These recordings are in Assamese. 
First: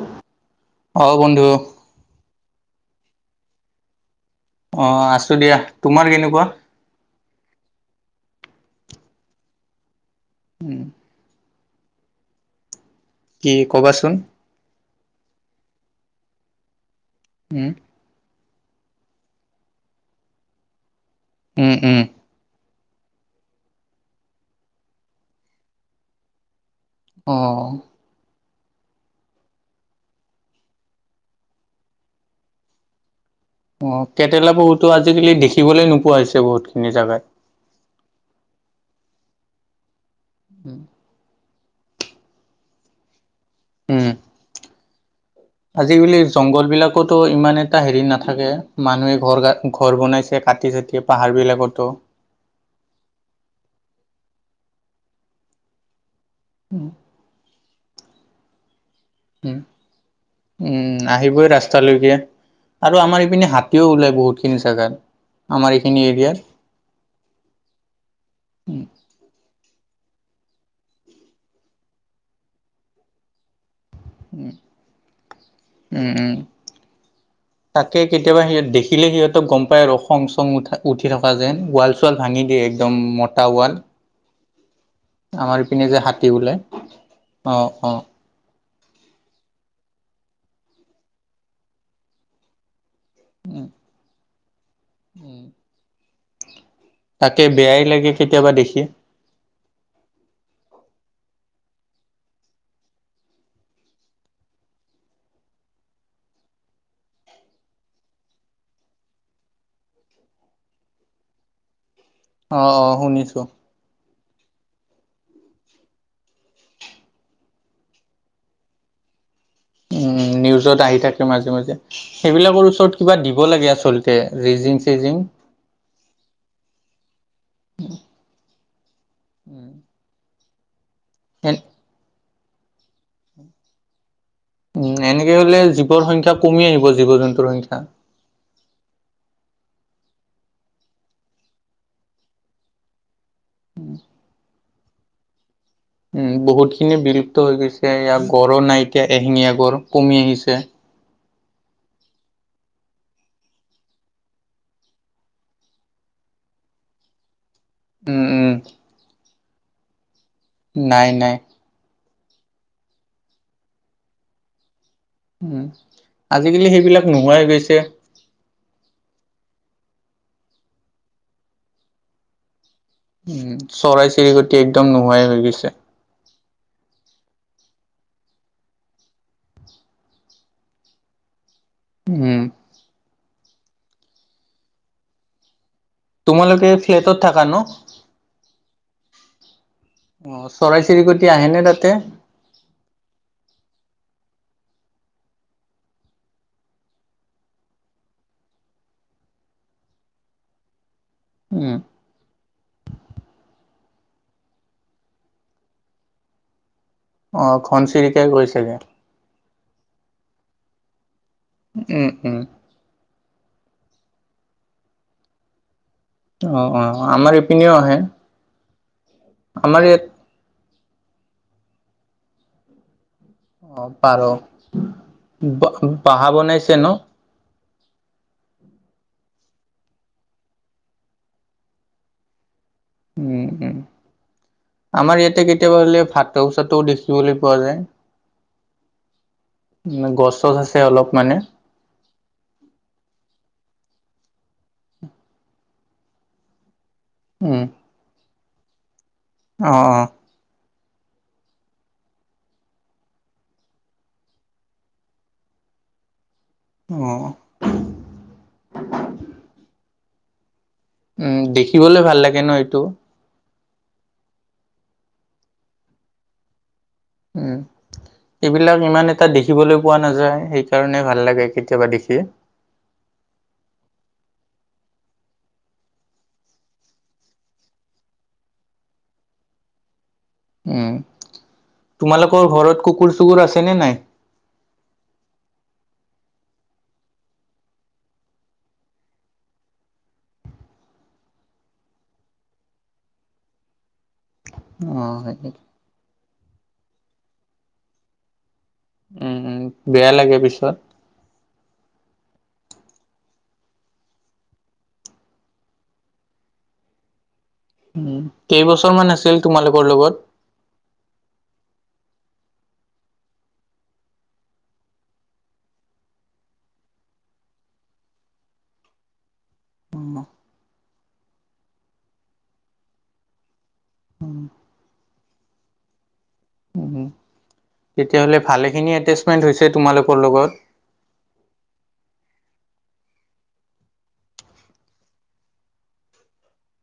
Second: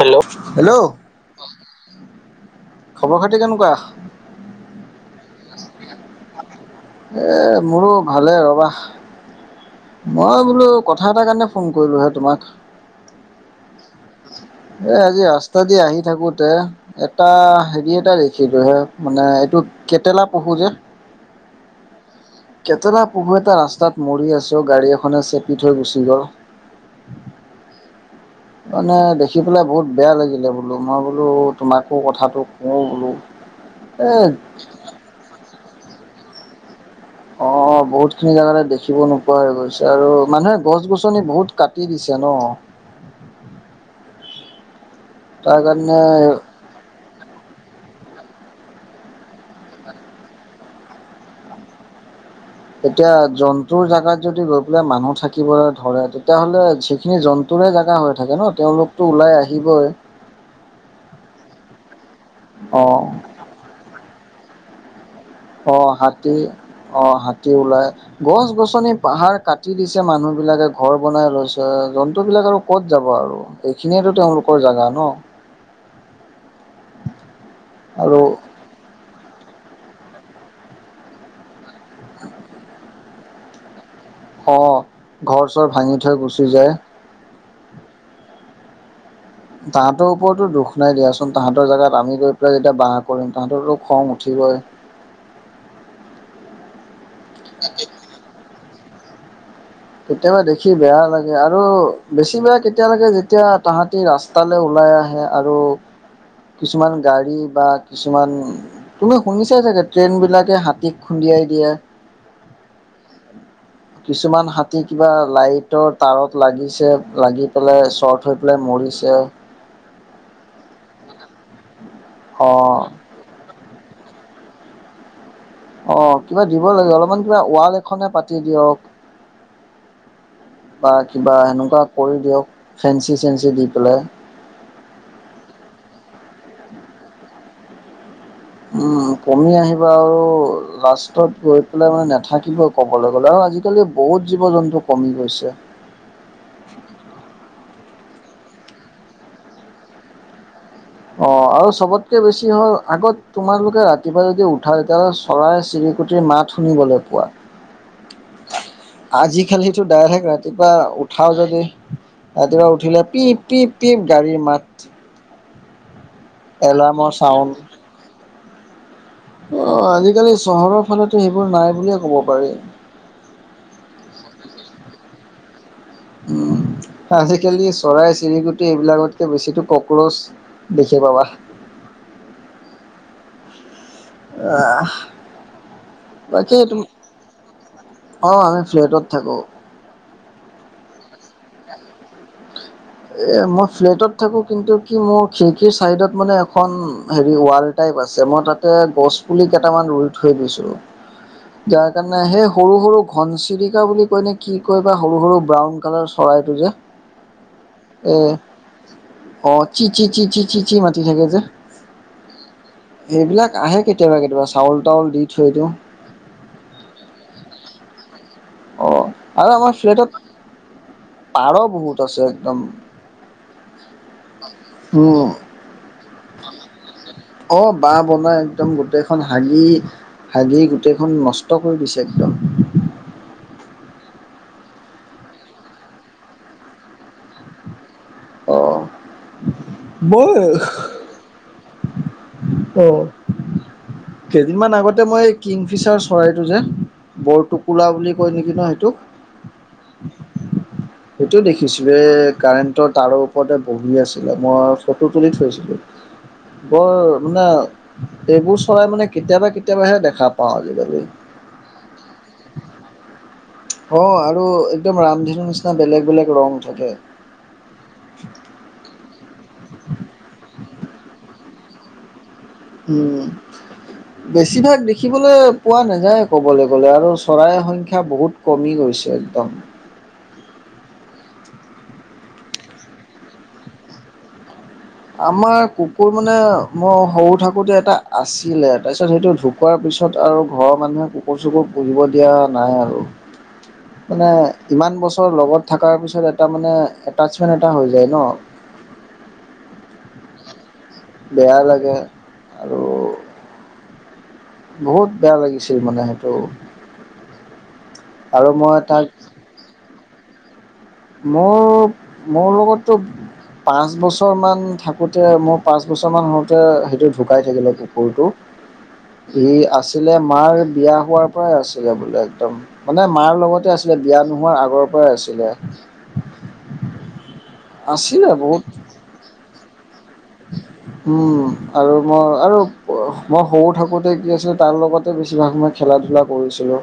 হেল্ল, হেল্ল, অ বন্ধু ' খবৰ খাতি কেনেকুৱা? অ আছোঁ দিয়া তোমাৰ কেনেকুৱা? এ মোৰো ভালেই ৰবা। মই বোলো উম কথা এটাৰ কাৰণে ফোন কৰিলোঁহে তোমাক। কি ক'বাচোন? এ আজি ৰাস্তা দি আহি থাকোতে এটা উম হেৰি এটা দেখিলো হে মানে এইটো কেটেলা পহু যে উম উম। কেটেলা পহু এটা ৰাস্তাত মৰি আছে গাড়ী এখনে চেপি থৈ গুচি গ'ল। অ, [inaudible] মানে দেখি পেলাই বহুত বেয়া লাগিলে বোলো মই বোলো তোমাকো কথাটো কওঁ বোলো। অ এ কেটেলা পহুটো আজিকালি দেখিবলৈ নোপোৱা হৈছে বহুতখিনি জেগাত। অ বহুত খিনি জেগা দেখিব নোপোৱা হৈ গৈছে আৰু মানুহে গছ-গছনি গছ-গছনি বহুত কাটি দিছে ন উম। তাৰ আজি কালি কাৰণে জংঘল বিলাক তো ইমান এটা হেৰি নাথাকে মানুহে ঘৰ ঘৰ বনাইছে কাটি চাটি পাহাৰ বিলাকতো। এতিয়া জন্তুৰ জেগাত যদি গৈ পেলাই মানুহ থাকিবলৈ ধৰে তেতিয়া হ'লে উম যিখিনি জন্ত তৰে জেগা হৈ থাকে ন তেওঁলোকতো ওলাই আহিবই। উম আহিবই ৰাস্তালৈকে অ আৰু আমাৰ ইপিনে হাতীও ওলাই বহুতখিনি জেগাত। আমাৰ অঁ এইখিনি এৰিয়াত হাতী, অঁ হাতী ওলাই। গছ - উম গছনি, পাহাৰ কাটি দিছে মানুহবিলাকে ঘৰ বনাই লৈছে, জন্তুবিলাক আৰু ক'ত যাব আৰু। এইখিনিয়েটো উম তেওঁলোকৰ জোগা ন? উম উম তাকে আৰু কেতিয়াবা সিহত দেখিলে সিহঁত গম পায় ৰ খং চং উঠা উঠি থকা যেন ৱাল চুৱাল ভাঙি দিয়ে একদম মতা ৱাল। অ, ঘৰ - চৰ ভাঙি থৈ গুচি যায়। অঁ অঁ। তাহাঁতৰ ওপৰতো দুখ নাই দিয়াচোন, তাহাঁতৰ জাগাত আমি গৈ পেলাই যেতিয়া বাঁহ কৰিম উম তাহাঁতৰো খং উ ঠিবই। উম। তাকে বেয়াই লাগে কেতিয়াবা দেখি। কেতিয়াবা দেখি বেয়া লাগে আৰু বেছি বেয়া কেতিয়ালৈকে যেতিয়া তাহাতি ৰাস তালে ওলাই আহে আৰু কিছুমান গাড়ী বা কিছুমান তুমি শুনিছাই চাগে? ট্ৰেইনবিলাকে হাতীক খুন্দিয়াই দিয়া। অ অ শুনিছো। কিছুমান হাতী কিবা লাইটৰ তাৰত লাগিছে, লাগি পেলাই চ থৈ পেলাই মৰিছে। উম, নিউজত আহি থাকে মাজে - মাজে অ সেইবিলাকৰ ওচৰত কিবা দিব লাগে আচল তে ৰিজিং- চিজিং। অ কিবা দিব লাগে, অলপমান কিবা ৱাল এখনে পাতি দিয়ক। বা কিবা এ এনোকুৱা কৰি দিয়ক ফেঞ্চি - চেঞ্চি দি পেলাই। উম, এনেকে হলে জীৱৰ সংখ্যা কমি আহিব জীৱ - জন্তুৰ সংখ্যা। উম কমি আহিব আৰু লাষ্টত গৈ পেলাই মানে নেথাকিব ক'বলৈ গ'লে আৰু আজিকালি বহুত জীৱ - জন্তু কমি গৈছে। উম, বহুতখিনি বিলুপ্ত হৈ গৈছে, ইয়াৰ গড়ো নাই এতিয়া এহেঙীয়া গড় কমি আহিছে। অ আৰু চবতকে বেছি হয় আগত তোমালোকে ৰাতিপুৱা যদি উঠাই তেতিয়া চ চৰাই - চিৰিকটিৰ মাত শুনিবলৈ পোৱা। উম উম আজিকালিটো ডাইৰেক্ট ৰাতিপুৱা নাই নাই উঠাও যদি ৰাতিপুৱা উঠিলে পিপ পিপ পিপ গাড়ীৰ মাত। উম, আজিকালি সেইবিলাক এলাৰ্মৰ নোহোৱাই চাউণ্ড গৈছে। অ, আজিকালি চহৰৰ ফালেতো সেইবোৰ নাই বুলিয়ে ক'ব পাৰি। উম, চৰাই - চিৰিকটি একদম নোহোৱাই হৈ গৈছে। উম, আজিকালি চৰাই - চিৰিকুটি এইবিলাকতকে বেছিতো কক্ৰচ দেখি পাবা। উম। আহ। তোমালোকে ফ্লেটত থাকা ন? অঁ আমি ফ্লেটত থাকোঁ। অ, চৰাই - চিৰিকটি আহেনে তাতে? [inaudible] এ মই ফ্লেটত থাকো কিন্তু কি মোৰ খিৰিকীৰ চাইডত মানে এখন হেৰি ৱাল টাইপ আছে মই তাতে গছ পুলি কেইটামান ৰুই থৈ দিছো উম, যাক সেইকাৰণে সেই সৰু সৰু ঘনচিৰিকা বুলি কয়নে কি কয় বা সৰু সৰু ব্ৰাউন কালাৰ চৰাইটো যে? অ এ ঘনচিৰিকে গৈছেগে। অ', চি চি চি চি চি চি মাতি থাকে যে উম উম। সেইবিলাক আহে কেতিয়াবা কেতিয়াবা, চাউল-তাউল দি থৈ দিওঁ। অ' অ', আমাৰ এইপিনেও আহে। অ', আৰু আমাৰ ফ্লেটত পাৰ বহুত আছে একদম। অ', পাৰ, উম বাহা বনাইছে ন? অ', বাঁহ বনাই একদম গোটেইখন হাগি হাগি গোটেইখন নষ্ট কৰি দিছে একদম। উম উম, আমাৰ ইয়াতে কেতিয়াবা হ'লে ভাটৌ-চাটৌ দেখিবলৈ পোৱা যায়। অ' মই গছ-চছ আছে অলপ মানে। অ', কেইদিনমান আগতে মই কিংফিচাৰ চৰাইটো যে উম, বৰটোকোলা বুলি কয় নেকি ন সেইটোক? অ' অ'। সেইটোৱে দেখিছিলোঁ, এ কাৰেণ্টৰ তাঁৰৰ ওপৰতে বহি আছিলে, মই ফটো তুলি থৈছিলোঁ। [inaudible] বৰ অ'। মানে, এইবোৰ চৰাই মানে কেতিয়াবা কেতিয়াবাহে দেখা পাওঁ আজিকালি। উম, দেখিবলৈ ভাল লাগে ন এইটো? অ', আৰু একদম ৰামধেনুৰ নিচিনা বেলেগ বেলেগ ৰং থাকে। উম। এইবিলাক ইমান এটা দেখিবলৈ পোৱা নাযায়, সেইকাৰণে ভাল লাগে কেতিয়াবা দেখি। উম। বেছিভাগ দেখিবলৈ পোৱা নাযায় ক'বলৈ গ'লে আৰু চৰাইৰ সংখ্যা বহুত কমি গৈছে একদম। উম, তোমালোকৰ ঘৰত কুকুৰ-চুকুৰ আছে নে নাই? আমাৰ কুকুৰ মানে মই সৰু থাকোঁতে এটা আছিলে, তাৰপিছত সেইটো ঢুক ধুকোৱাৰ পিছত আৰু ঘৰৰ মানুহে কুকুৰ-চুকুৰ পুহিব দিয়া নাই আৰু। মানে অ' ইমান হয় বছৰ নেকি? লগত থকাৰ পিছত এটা মানে এটাচমেণ্ট এটা হৈ যায় ন। উম উম, বেয়া লাগে পিছত। বেয়া লাগে, আৰু বহুত বেয়া লাগিছিল মানে সেইটো। উম, আৰু মই কেইবছৰ তাক মান আছিল তোমালোকৰ লগত? মোৰ, মোৰ লগততো পাঁচ বছৰমান থাকোঁতে, মোৰ পাঁচ বছৰমান হওঁতে সেইটো ঢুকাই থাকিলে কুকুৰটো। সি উম, আছিলে, মাৰ বিয়া হোৱাৰ পৰাই আছিলে বোলে একদম। মানে মাৰ লগতে আছিলে, বিয়া উম, নোহোৱাৰ আগৰ পৰাই আছিলে। উম। আছিলে তেতিয়াহ'লে বহুত ভালে খিনি এটেচমেন্ট হৈছে তোমালোকৰ লগত? উম, আৰু মই আৰু মই সৰু থাকোঁতে কি আছিলে, তাৰ লগতে বেছিভাগ সময় খেলা-ধূলা কৰিছিলোঁ।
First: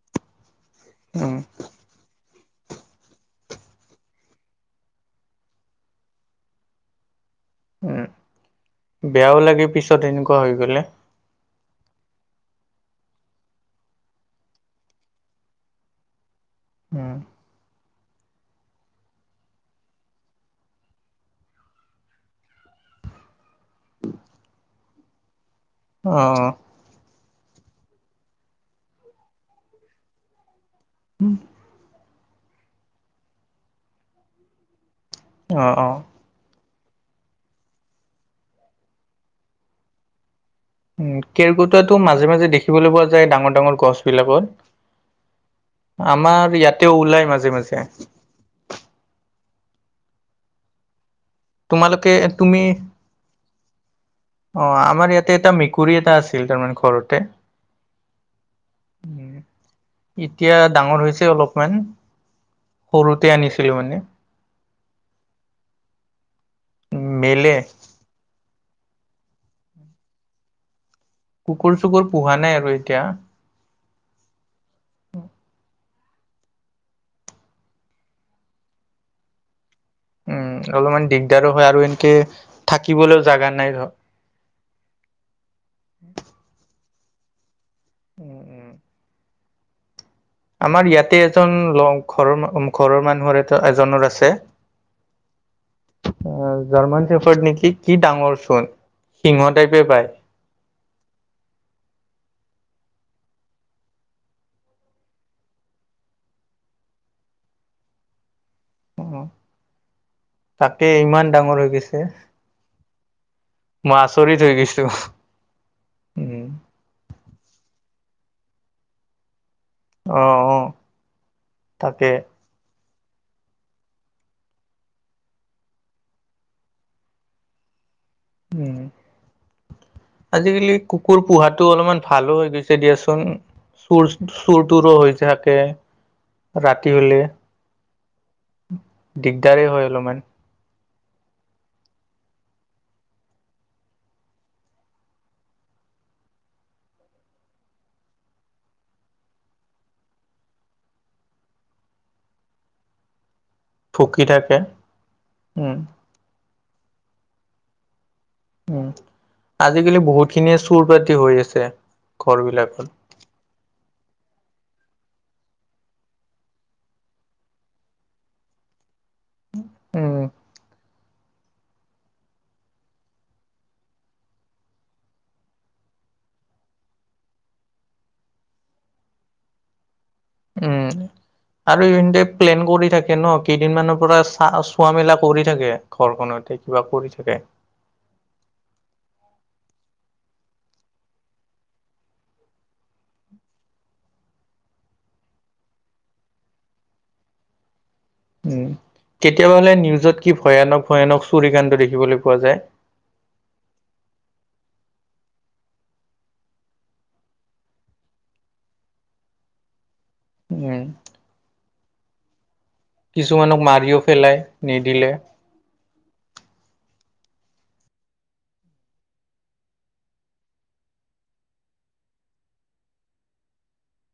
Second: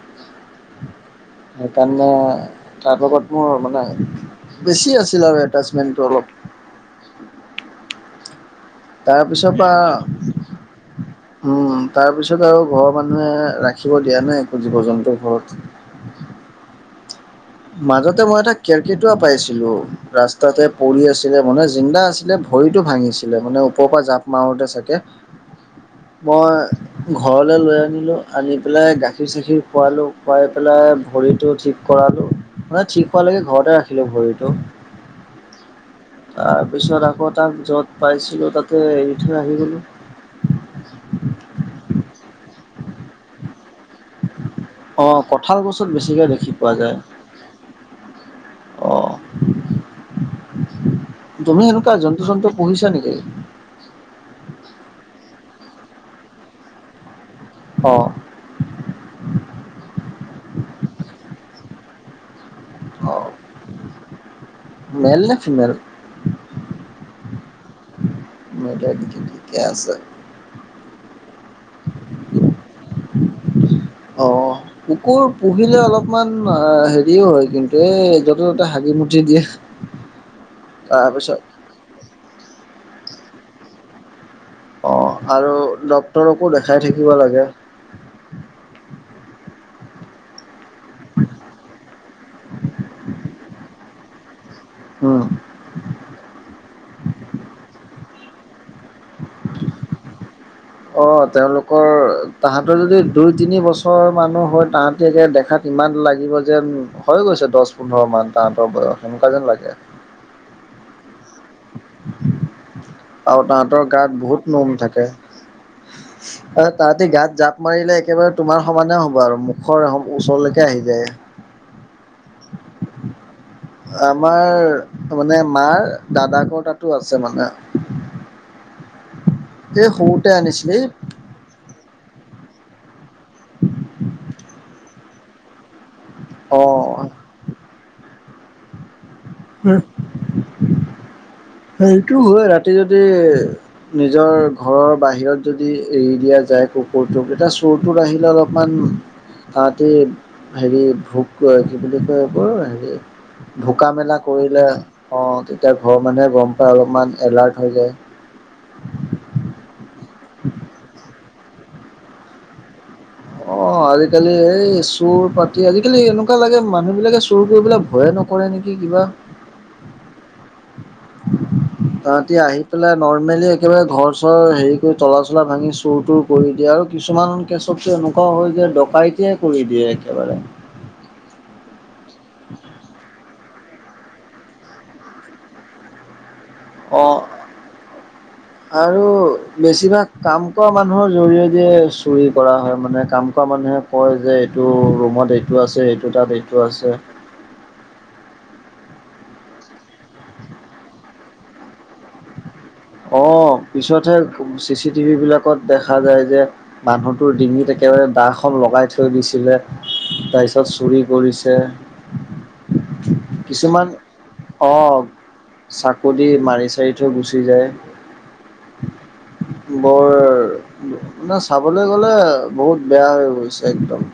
উম। সেইকাৰণে, তাৰ লগত মোৰ মানে বেছি আছিল আৰু এটাচমেণ্টটো অলপ। উম, বেয়াও তাৰপিছৰ লাগে পৰা পিছত এনেকুৱা হৈ গ'লে। উম, তাৰ পিছত আৰু ঘৰৰ মানুহে ৰাখিব দিয়া নে একো জীৱ-জন্তু ঘৰত। উম। মাজতে মই এটা কেৰকেটুৱা পাইছিলোঁ, ৰাস্তাতে পৰি আছিলে মানে, জিন্দা আছিলে ভৰিটো ভাঙিছিলে, মানে ওপৰৰ পৰা জাপ মাৰোঁতে চাগে। অ', মই ঘৰলৈ লৈ আনিলো আনি পেলাই গাখীৰ চাখীৰ খোৱালো খুৱাই পেলাই ভৰিটো ঠিক কৰালো মানে ঠিক হোৱালৈকে ঘৰতে ৰাখিলো ভৰিটো অ অ তাৰপিছত আকৌ তাক য'ত পাইছিলোঁ তাতে এৰি থৈ আহি গ'লো উ কেৰকোটুৱাটো মাজে মাজে দেখিবলৈ পোৱা যায় ডাঙৰ ডাঙৰ গছ অ কঁঠাল গছত বিলাকত বেছিকে দেখি আমাৰ পোৱা যায় ইয়াতেও ওলাই মাজে মাজে অ তুমি সেনেকুৱা তোমালোকে জন্তু চন্তু তুমি পুহিছা নেকি অ আমাৰ ইয়াতে এটা মেকুৰী এটা আছিল তাৰমানে ঘৰতে অ উম এতিয়া ডাঙৰ হৈছে অলপমান সৰুতে আনিছিলো মানে মেইল নে ফিমেল উম মেইলে মেইলে ঠিকে আছে কুকুৰ চুকুৰ পোহা নাই আৰু এতিয়া অ কুকুৰ পুহিলে অলপমান অ হেৰিও হয় কিন্তু এই য'তে ত'তে হাগি মুটি দিয়ে [inaudible] উম অলপমান তাৰপিছত দিগদাৰো হয় আৰু এনেকে থাকিবলৈও জাগা নাই ঘৰত অ আৰু ডক্তৰকো দেখাই থাকিব লাগে উম উম আমাৰ ইয়াতে এজন ল ঘৰৰ ঘৰৰ মানুহৰ এটা এজনৰ আছে উম অ জাৰ্মান চেখত নেকি কি ডাঙৰ চোন সিংহ টাইপে পায় অ তেওঁলোকৰ তাহাঁতৰ যদি দুই তিনি বছৰ মানো হয় তাহাঁতি দেখাত ইমান লাগিব যেন হৈ গৈছে দহ পোন্ধৰমান তাহাঁতৰ বয়স অ সেনেকুৱা যেন লাগে তাকে ইমান ডাঙৰ হৈ গৈছে আৰু তাহাঁতৰ মই গাত আচৰিত হৈ বহুত নোম গৈছো থাকে উম তাহাতে গাত জাপ মাৰিলে একেবাৰে তোমাৰ সমানে হব আৰু হয় অ অ ওচৰলৈকে আহি যায় তাকে [unintelligible] আমাৰ মানে মাৰ দাদাকৰ তাতো আছে মানে উম এই সৰুতে আজিকালি আনিছিলি কুকুৰ পোহাটো অলপমান ভালো হৈ গৈছে দিয়াচোন চুৰ চুৰ তুৰো হৈ থাকে অ ৰাতি হলে দিগদাৰে হয় অলপমান সেইটো হয় ৰাতি যদি নিজৰ ঘৰৰ বাহিৰত যদি এৰি দিয়া যায় কুকুৰটোক এটা চুৰ চোৰ আহিলে অলপমান তাহাতি হেৰি ভোক অ কি বুলি কয় কৰিব হেৰি ভোকা মেলা ভুকি থাকে কৰিলে অ তেতিয়া উম ঘৰৰ মানুহে গম পাই অলপমান এলাৰ্ট হৈ যায় উম আজিকালি বহুতখিনিয়ে চোৰ পাতি হৈ আছে ঘৰ বিলাকত অ আজিকালি এই চোৰ পাতি আজিকালি এনেকুৱা লাগে মানুহ বিলাকে চুৰ কৰিবলে ভয়ে নকৰে নকৰে নেকি কিবা হুম উম তাহাতি আহি পেলাই নৰ্মেলি একেবাৰে ঘৰ চৰ হেৰি কৰি তলা চলা ভাঙি চুৰ তুৰ কৰি দিয়ে আৰু কিছুমান কেচতটো এনেকুৱা হয় যে ডকাইটে কৰি দিয়ে একেবাৰে। উমঁ। আৰু ইহঁতে প্লেন কৰি থাকে ন'কেইদিনমানৰ পৰা চা-চোৱা মেলা কৰি থাকে ঘৰখনতে। কিবা কৰি অঁ। থাকে আৰু বেছিভাগ কাম কৰা মানুহৰ জৰিয়তে চুৰি কৰা হয় মানে কাম এনেকুৱা মানুহে কয় যে এইটো ৰুমত এইটো আছে এইটো তাত এইটো আছে। উমঁ' কেতিয়াবা হ'লে নিউজত কি ভয়ানক ভয়ানক চুৰি কাণ্ড দেখিবলৈ পোৱা যায়। অঁ' পিছতহে চি চিটিভি বিলাকত দেখা যায় যে মানুহটোৰ ডিঙিত একেবাৰে দাখন লগাই থৈ দিছিলে। তাৰপিছত উম চুৰি কৰিছে। কিছুমানক কিছুমান, মাৰিও পেলাই অঁ। নিদিলে। চাকু দি মাৰি চাৰি থৈ গুচি যায়। বৰ মানে চাবলৈ গ'লে বহুত বেয়া হৈ গৈছে একদম।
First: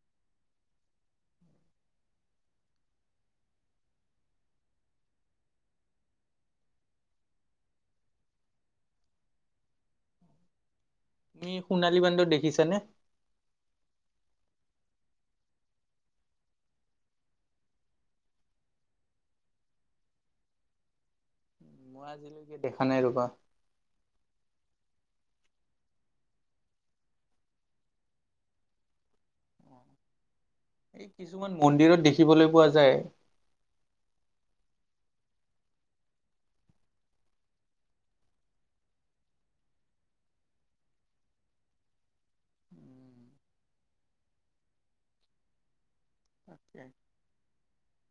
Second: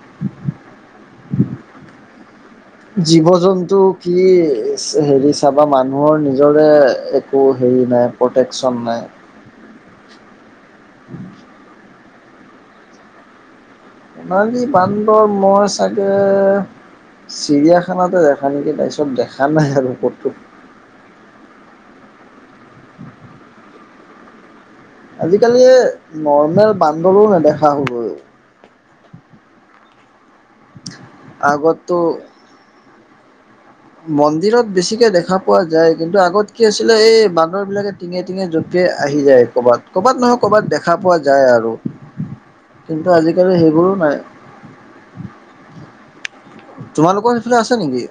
জীৱ-জন্তু কি হেৰি চাবা মানুহৰ নিজৰে একো হেৰি নাই। প্ৰটেকশ্যন নাই। তুমি সোণালী বান্দৰ দেখিছা নে? সোণালী বান্দৰ মই চাগে চিৰিয়াখানাতে দেখা নেকি তাৰপিছত দেখা নাই আৰু কতো। মই আজিলৈকে দেখা নাই ৰবা। আজিকালি নৰ্মেল বান্দৰো নেদেখা হলো। এই কিছুমান মন্দিৰত আগতো দেখিবলৈ পোৱা যায়। মন্দিৰত বেছিকে দেখা পোৱা যায় কিন্তু আগত কি আছিলে এই বান্দৰ বিলাকে টিঙে টিঙে জপিয়ায় আহি যায় কৰ'বাত, কৰ'বাত নহয় কৰ'বাত দেখা পোৱা যায় আৰু। কিন্তু আজিকালি সেইবোৰো নাই। তাকে, তোমালোকৰ সেইফালে আছে নেকি?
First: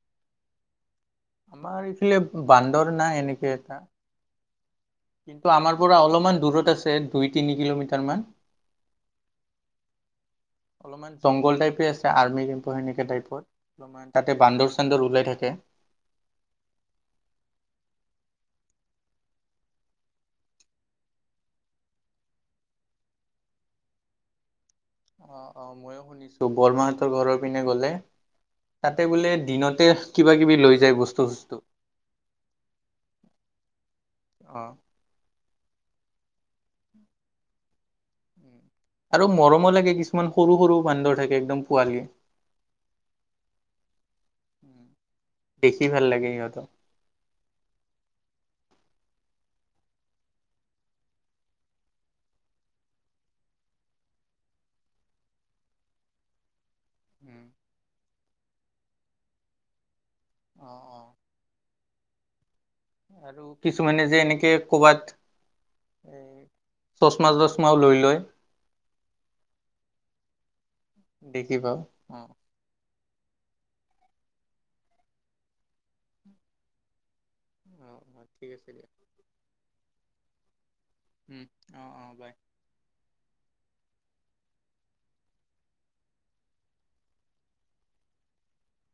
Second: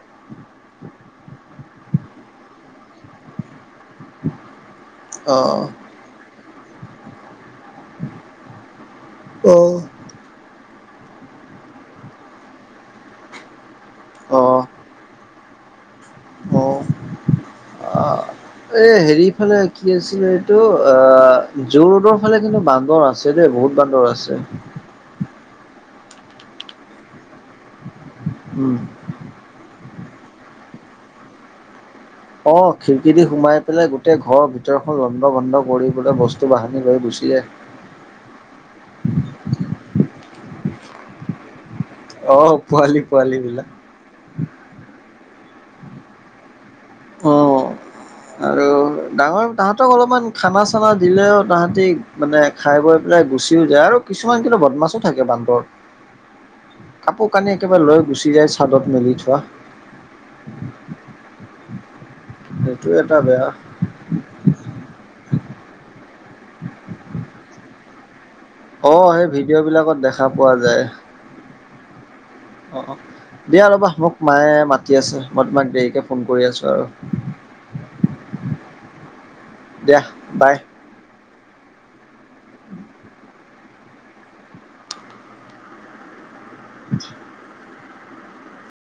আমাৰ এইফালে বান্দৰ নাই এনেকে এটা। [unintelligible] কিন্তু আমাৰ পৰা অলপমান দূৰত আছে, দুই তিনি কিলোমিটাৰ মান। অ অলপমান জংঘল টাইপে আছে আৰ্মি কেম্প সেনেকে টাইপত, অলপমান তাতে বান্দৰ চান্দৰ ওলাই থাকে। অঁ' আহ'। এই সেৰিফালে কি আছিলে এইটো আঁ' যোৰ ৰ'দৰ ফালে কিন্তু বান্দৰ আছে দেই বহুত বান্দৰ আছে। অঁ অঁ' মইয়ো শুনিছো বৰমাহতৰ ঘৰৰ পিনে গ'লে। উম তাতে বোলে দিনতে কিবা কিবি লৈ যায় বস্তু চস্তু। অঁ' খিৰিকী দি সোমাই পেলাই গোটেই ঘৰৰ অ'। ভিতৰত লন্ধ ভন্ধ কৰি পেলাই বস্তু বাহানি লৈ গুচি যায়। আৰু মৰমো লাগে কিছুমান সৰু সৰু বান্দৰ থাকে একদম পোৱালি। অঁ' পোৱালি পোৱালি বিলাক। দেখি ভাল লাগে সিহঁতক। অঁ আৰু ডাঙৰ তাহাঁতক অলপমান খানা চানা দিলেও তাহাঁতি মানে খাই বৈ পেলাই গুচিও যায় আৰু কিছুমান কিন্তু বদমাছো থাকে বান্দৰ। কাপোৰ কানি একেবাৰে লৈ গুচি যায় চাদত মেলি থোৱা। অ অ। সেইটো এটা আৰু বেয়া কিছুমানে যে এনেকে ক'ৰবাত চছমা-টচমাও লৈ লয়। অঁ সেই ভিডিঅ'বিলাকত দেখা পোৱা যায়। দেখিবা, উম। অ', অ' দিয়া ৰ, মোক মায়ে মাতি আছে। মই তোমাক দেৰিকে ফোন কৰি আছো আৰু। অ', অ' ঠিক আছে দিয়া। দিয়া বাই। উম, অ', অ' বাই। [unintelligible] [unintelligible]